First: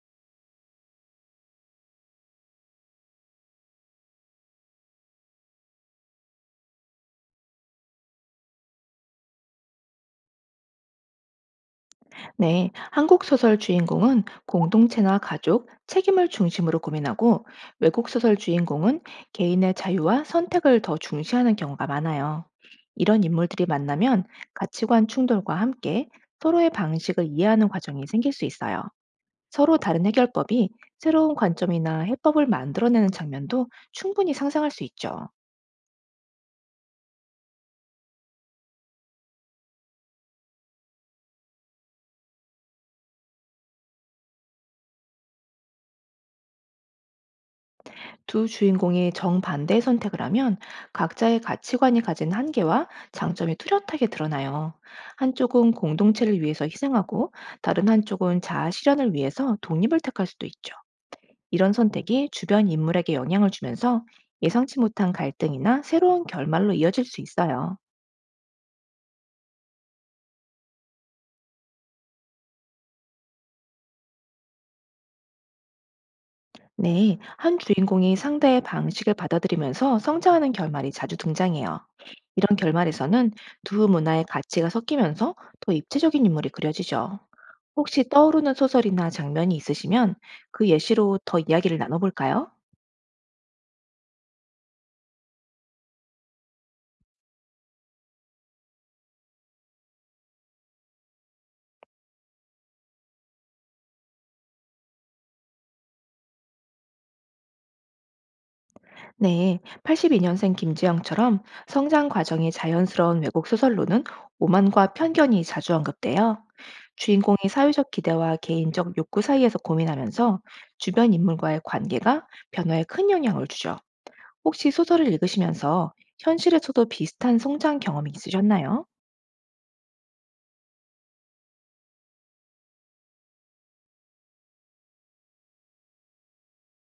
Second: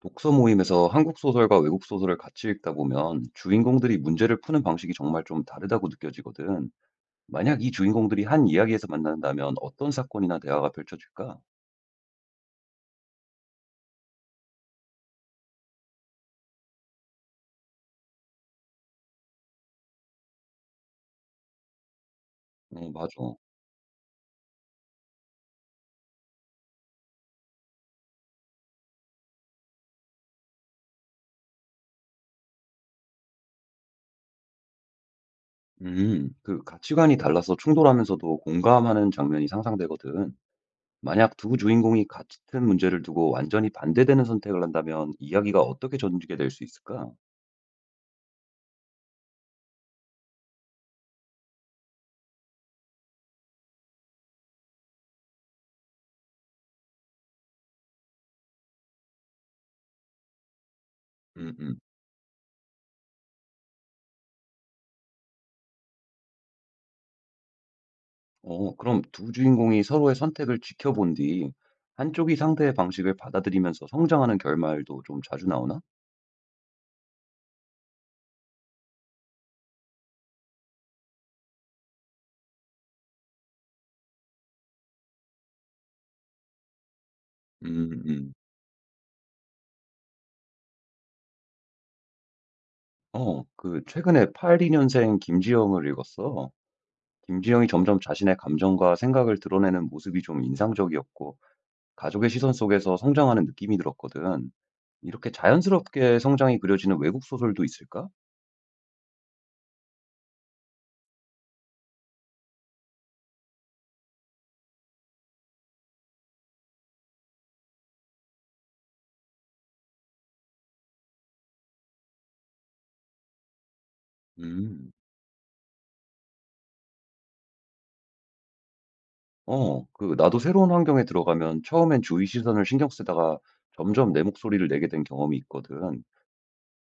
독서 모임에서 한국 소설과 외국 소설을 같이 읽다 보면 주인공들이 문제를 푸는 방식이 정말 좀 다르다고 느껴지거든. 만약 이 주인공들이 한 이야기에서 만난다면 어떤 사건이나 대화가 펼쳐질까? 네, 한국 소설 주인공은 공동체나 가족, 책임을 중심으로 고민하고 외국 소설 주인공은 개인의 자유와 선택을 더 중시하는 경우가 많아요. 어, 맞아. 이런 인물들이 만나면 가치관 충돌과 함께 서로의 방식을 이해하는 과정이 생길 수 있어요. 서로 다른 해결법이 새로운 관점이나 해법을 만들어내는 장면도 충분히 상상할 수 있죠. 그 가치관이 달라서 충돌하면서도 공감하는 장면이 상상되거든. 만약 두 주인공이 같은 문제를 두고 완전히 반대되는 선택을 한다면 이야기가 어떻게 전개될 수 있을까? 두 주인공이 정반대의 선택을 하면 각자의 가치관이 가진 한계와 장점이 뚜렷하게 드러나요. 한쪽은 공동체를 위해서 희생하고 다른 한쪽은 자아 실현을 위해서 독립을 택할 수도 있죠. 음, 이런 음. 선택이 주변 인물에게 영향을 주면서 예상치 못한 갈등이나 새로운 결말로 이어질 수 있어요. 어, 그럼 두 주인공이 서로의 선택을 지켜본 뒤 한쪽이 상대의 방식을 받아들이면서 성장하는 결말도 좀 자주 나오나? 네, 한 주인공이 상대의 방식을 받아들이면서 성장하는 결말이 자주 등장해요. 이런 결말에서는 두 문화의 가치가 섞이면서 더 입체적인 인물이 그려지죠. 음, 혹시 음. 떠오르는 소설이나 장면이 있으시면 그 예시로 더 이야기를 나눠볼까요? 그 최근에 82년생 김지영을 읽었어. 김지영이 점점 자신의 감정과 생각을 드러내는 모습이 좀 인상적이었고 가족의 시선 속에서 성장하는 느낌이 들었거든. 이렇게 자연스럽게 성장이 그려지는 외국 소설도 있을까? 네, 82년생 김지영처럼 성장 과정이 자연스러운 외국 소설로는 오만과 편견이 자주 언급돼요. 주인공이 사회적 기대와 개인적 욕구 사이에서 고민하면서 주변 인물과의 관계가 변화에 큰 영향을 주죠. 혹시 음. 소설을 읽으시면서 현실에서도 비슷한 성장 경험이 있으셨나요? 그 나도 새로운 환경에 들어가면 처음엔 주위 시선을 신경 쓰다가 점점 내 목소리를 내게 된 경험이 있거든.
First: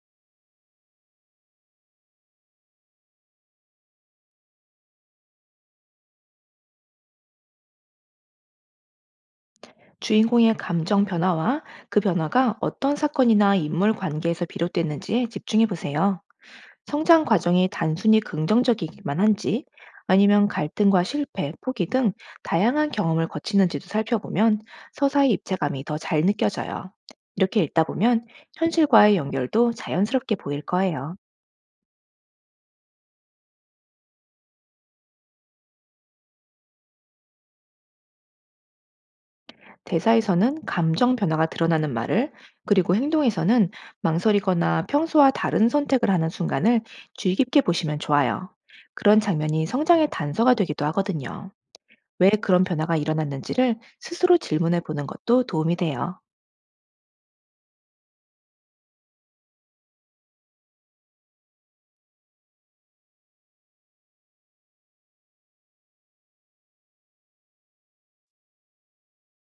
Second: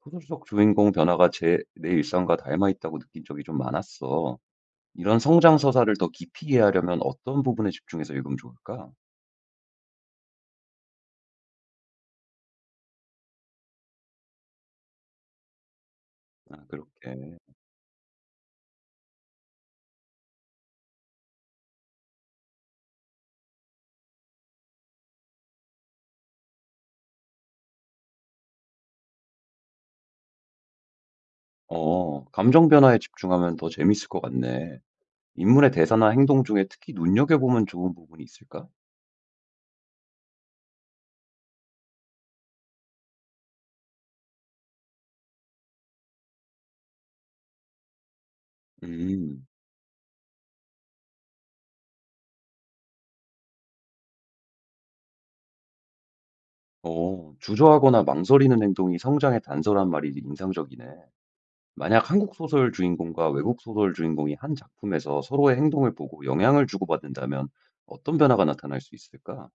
소설 속 주인공 변화가 제 내 일상과 닮아 있다고 느낀 적이 좀 많았어. 이런 성장 서사를 더 깊이 이해하려면 어떤 부분에 집중해서 읽으면 좋을까? 주인공의 감정 변화와 그 변화가 어떤 사건이나 인물 관계에서 비롯됐는지에 집중해 보세요. 아 성장 그렇게. 과정이 단순히 긍정적이기만 한지, 아니면 갈등과 실패, 포기 등 다양한 경험을 거치는지도 살펴보면 서사의 입체감이 더 잘 느껴져요. 이렇게 읽다 보면 현실과의 연결도 자연스럽게 보일 거예요. 어. 감정 변화에 집중하면 더 재밌을 것 같네. 인물의 대사나 행동 중에 특히 눈여겨보면 좋은 부분이 있을까? 대사에서는 감정 변화가 드러나는 말을, 그리고 행동에서는 망설이거나 평소와 다른 선택을 하는 순간을 주의 깊게 보시면 좋아요. 그런 음. 장면이 성장의 단서가 되기도 하거든요. 왜 그런 변화가 일어났는지를 스스로 질문해 보는 것도 도움이 돼요. 어. 주저하거나 망설이는 행동이 성장의 단서란 말이 인상적이네. 만약 한국 소설 주인공과 외국 소설 주인공이 한 작품에서 서로의 행동을 보고 영향을 주고받는다면 어떤 변화가 나타날 수 있을까?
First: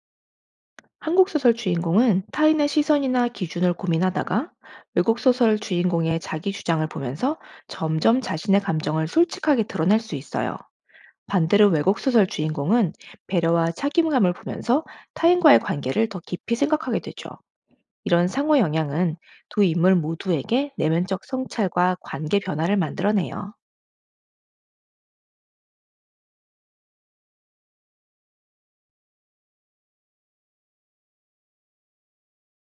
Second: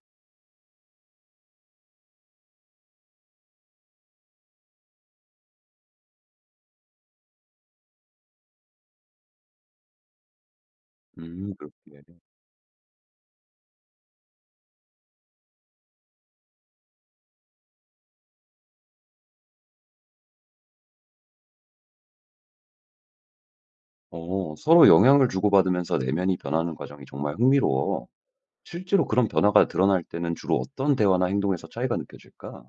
한국 소설 주인공은 타인의 시선이나 기준을 고민하다가 외국 소설 주인공의 자기 주장을 보면서 점점 자신의 감정을 솔직하게 드러낼 수 있어요. 반대로 외국 그렇게. 소설 주인공은 배려와 책임감을 보면서 타인과의 관계를 더 깊이 생각하게 되죠. 이런 상호 영향은 두 인물 모두에게 내면적 성찰과 관계 변화를 만들어내요. 어, 서로 영향을 주고받으면서 내면이 변하는 과정이 정말 흥미로워. 실제로 그런 변화가 드러날 때는 주로 어떤 대화나 행동에서 차이가 느껴질까?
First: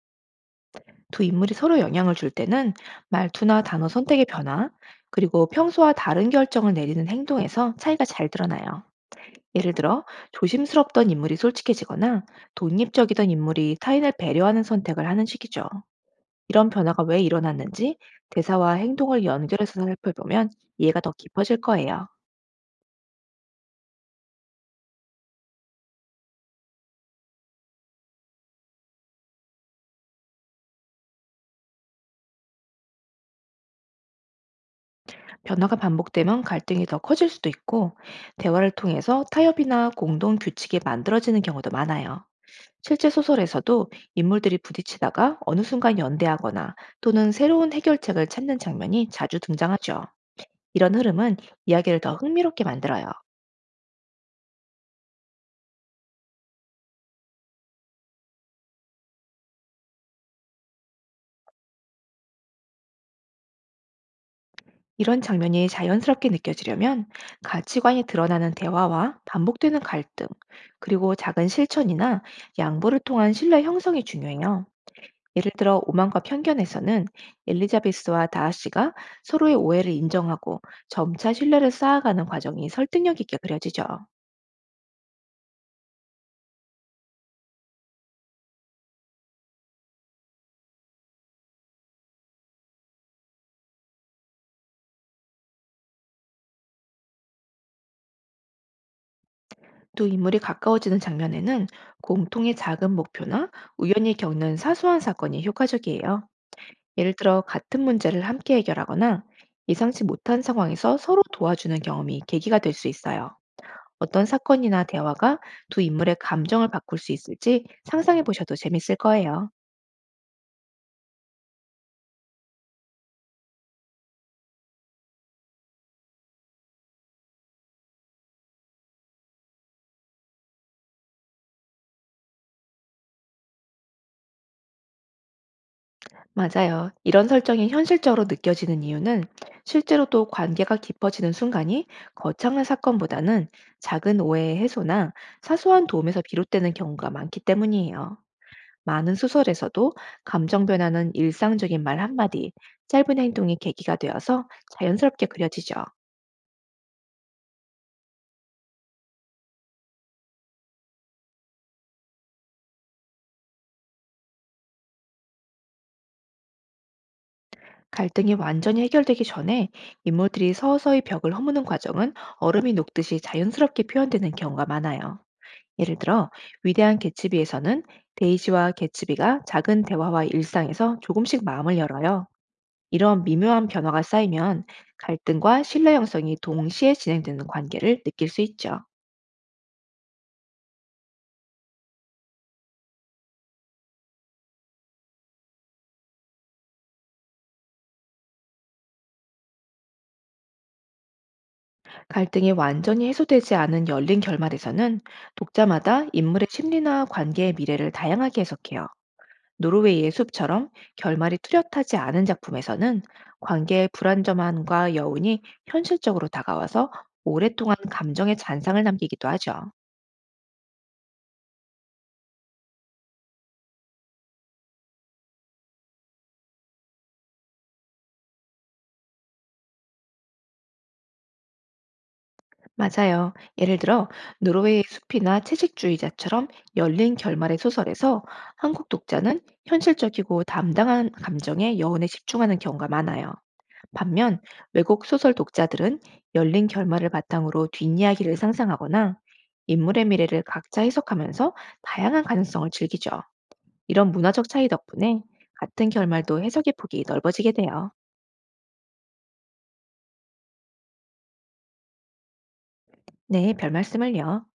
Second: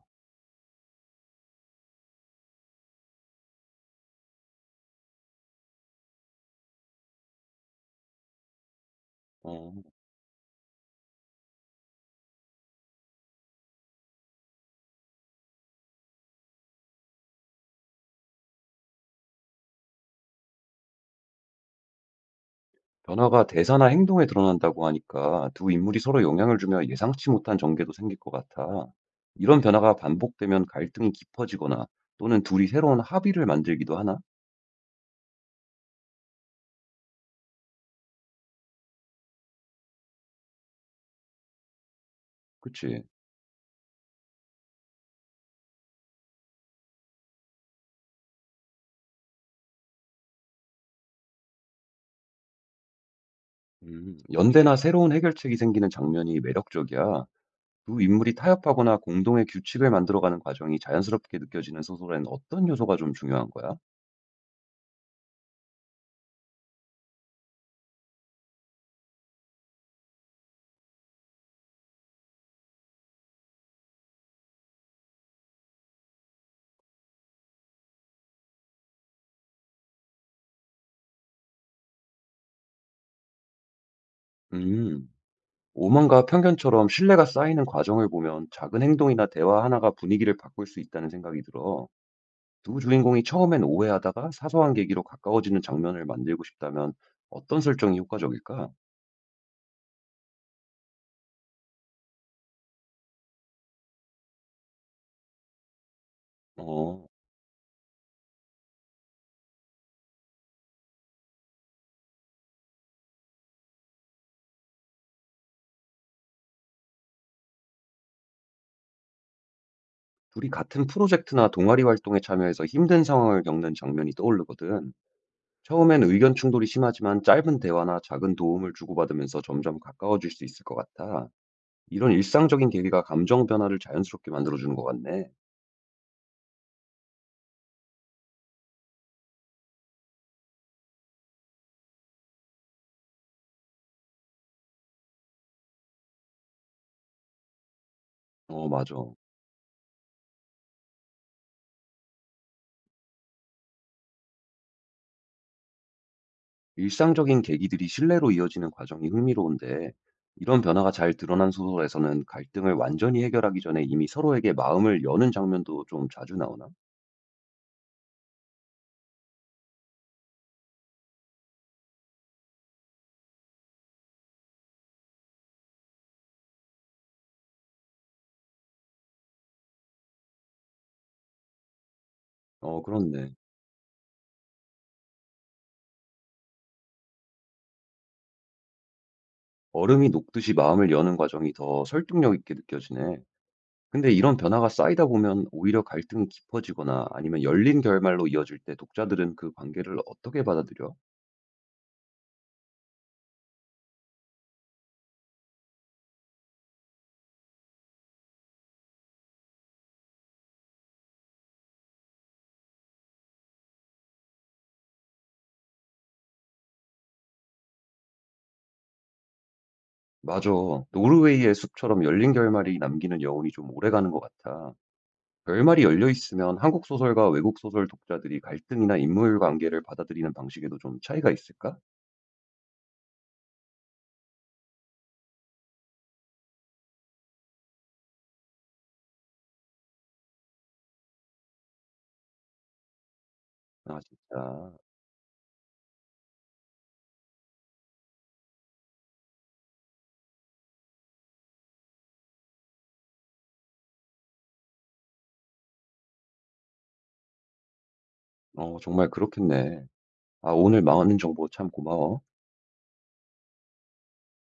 두 인물이 서로 영향을 줄 때는 말투나 단어 선택의 변화, 그리고 평소와 다른 결정을 내리는 행동에서 차이가 잘 드러나요. 어, 예를 들어, 조심스럽던 인물이 솔직해지거나 독립적이던 인물이 타인을 배려하는 선택을 하는 식이죠. 이런 변화가 왜 일어났는지 대사와 행동을 연결해서 살펴보면 이해가 더 깊어질 거예요. 변화가 대사나 행동에 드러난다고 하니까 두 인물이 서로 영향을 주며 예상치 못한 전개도 생길 것 같아. 이런 변화가 반복되면 갈등이 깊어지거나 또는 둘이 새로운 합의를 만들기도 하나? 변화가 반복되면 갈등이 더 커질 수도 있고, 대화를 통해서 타협이나 공동 규칙이 만들어지는 경우도 많아요. 그치. 실제 소설에서도 인물들이 부딪히다가 어느 순간 연대하거나 또는 새로운 해결책을 찾는 장면이 자주 등장하죠. 이런 흐름은 이야기를 더 흥미롭게 만들어요. 음. 연대나 새로운 해결책이 생기는 장면이 매력적이야. 두 인물이 타협하거나 공동의 규칙을 만들어가는 과정이 자연스럽게 느껴지는 소설에는 어떤 요소가 좀 중요한 거야? 이런 장면이 자연스럽게 느껴지려면 가치관이 드러나는 대화와 반복되는 갈등, 그리고 작은 실천이나 양보를 통한 신뢰 형성이 중요해요. 예를 들어, 오만과 편견에서는 엘리자베스와 다하씨가 서로의 오해를 인정하고 점차 신뢰를 쌓아가는 과정이 설득력 있게 그려지죠. 음. 오만과 편견처럼 신뢰가 쌓이는 과정을 보면 작은 행동이나 대화 하나가 분위기를 바꿀 수 있다는 생각이 들어. 두 주인공이 처음엔 오해하다가 사소한 계기로 가까워지는 장면을 만들고 싶다면 어떤 설정이 효과적일까? 두 인물이 가까워지는 장면에는 공통의 작은 목표나 우연히 겪는 사소한 사건이 효과적이에요. 어, 예를 들어, 같은 문제를 함께 해결하거나 예상치 못한 상황에서 서로 도와주는 경험이 계기가 될 수 있어요. 어떤 사건이나 대화가 두 인물의 감정을 바꿀 수 있을지 상상해 보셔도 재밌을 거예요. 둘이 같은 프로젝트나 동아리 활동에 참여해서 힘든 상황을 겪는 장면이 떠오르거든. 처음엔 의견 충돌이 심하지만 짧은 대화나 작은 도움을 주고받으면서 점점 가까워질 수 있을 것 같아. 이런 일상적인 계기가 감정 변화를 자연스럽게 만들어주는 것 같네. 맞아요. 이런 설정이 현실적으로 느껴지는 이유는 실제로도 관계가 깊어지는 순간이 거창한 사건보다는 작은 오해의 해소나 사소한 도움에서 비롯되는 경우가 많기 때문이에요. 어, 맞아. 많은 소설에서도 감정 변화는 일상적인 말 한마디, 짧은 행동이 계기가 되어서 자연스럽게 그려지죠. 일상적인 계기들이 신뢰로 이어지는 과정이 흥미로운데, 이런 변화가 잘 드러난 소설에서는 갈등을 완전히 해결하기 전에 이미 서로에게 마음을 여는 장면도 좀 자주 나오나? 갈등이 완전히 해결되기 전에 인물들이 서서히 벽을 허무는 과정은 얼음이 녹듯이 자연스럽게 표현되는 경우가 많아요. 예를 들어, 위대한 개츠비에서는 데이지와 개츠비가 작은 대화와 일상에서 조금씩 마음을 열어요. 어, 이런 그렇네. 미묘한 변화가 쌓이면 갈등과 신뢰 형성이 동시에 진행되는 관계를 느낄 수 있죠. 얼음이 녹듯이 마음을 여는 과정이 더 설득력 있게 느껴지네. 근데 이런 변화가 쌓이다 보면 오히려 갈등이 깊어지거나 아니면 열린 결말로 이어질 때 독자들은 그 관계를 어떻게 받아들여? 갈등이 완전히 해소되지 않은 열린 결말에서는 독자마다 인물의 심리나 관계의 미래를 다양하게 해석해요. 노르웨이의 숲처럼 결말이 뚜렷하지 않은 작품에서는 관계의 불안정함과 여운이 현실적으로 다가와서 오랫동안 감정의 잔상을 남기기도 하죠. 맞아. 노르웨이의 숲처럼 열린 결말이 남기는 여운이 좀 오래가는 것 같아. 결말이 열려 있으면 한국 소설과 외국 소설 독자들이 갈등이나 인물 관계를 받아들이는 방식에도 좀 차이가 있을까? 맞아요. 예를 들어, 노르웨이의 숲이나 채식주의자처럼 열린 결말의 소설에서 한국 독자는 현실적이고 담당한 감정에 여운에 집중하는 경우가 많아요. 아, 반면 진짜. 외국 소설 독자들은 열린 결말을 바탕으로 뒷이야기를 상상하거나 인물의 미래를 각자 해석하면서 다양한 가능성을 즐기죠. 이런 문화적 차이 덕분에 같은 결말도 해석의 폭이 넓어지게 돼요. 어, 정말 그렇겠네. 아, 오늘 많은 정보 참 고마워. 네, 별 말씀을요.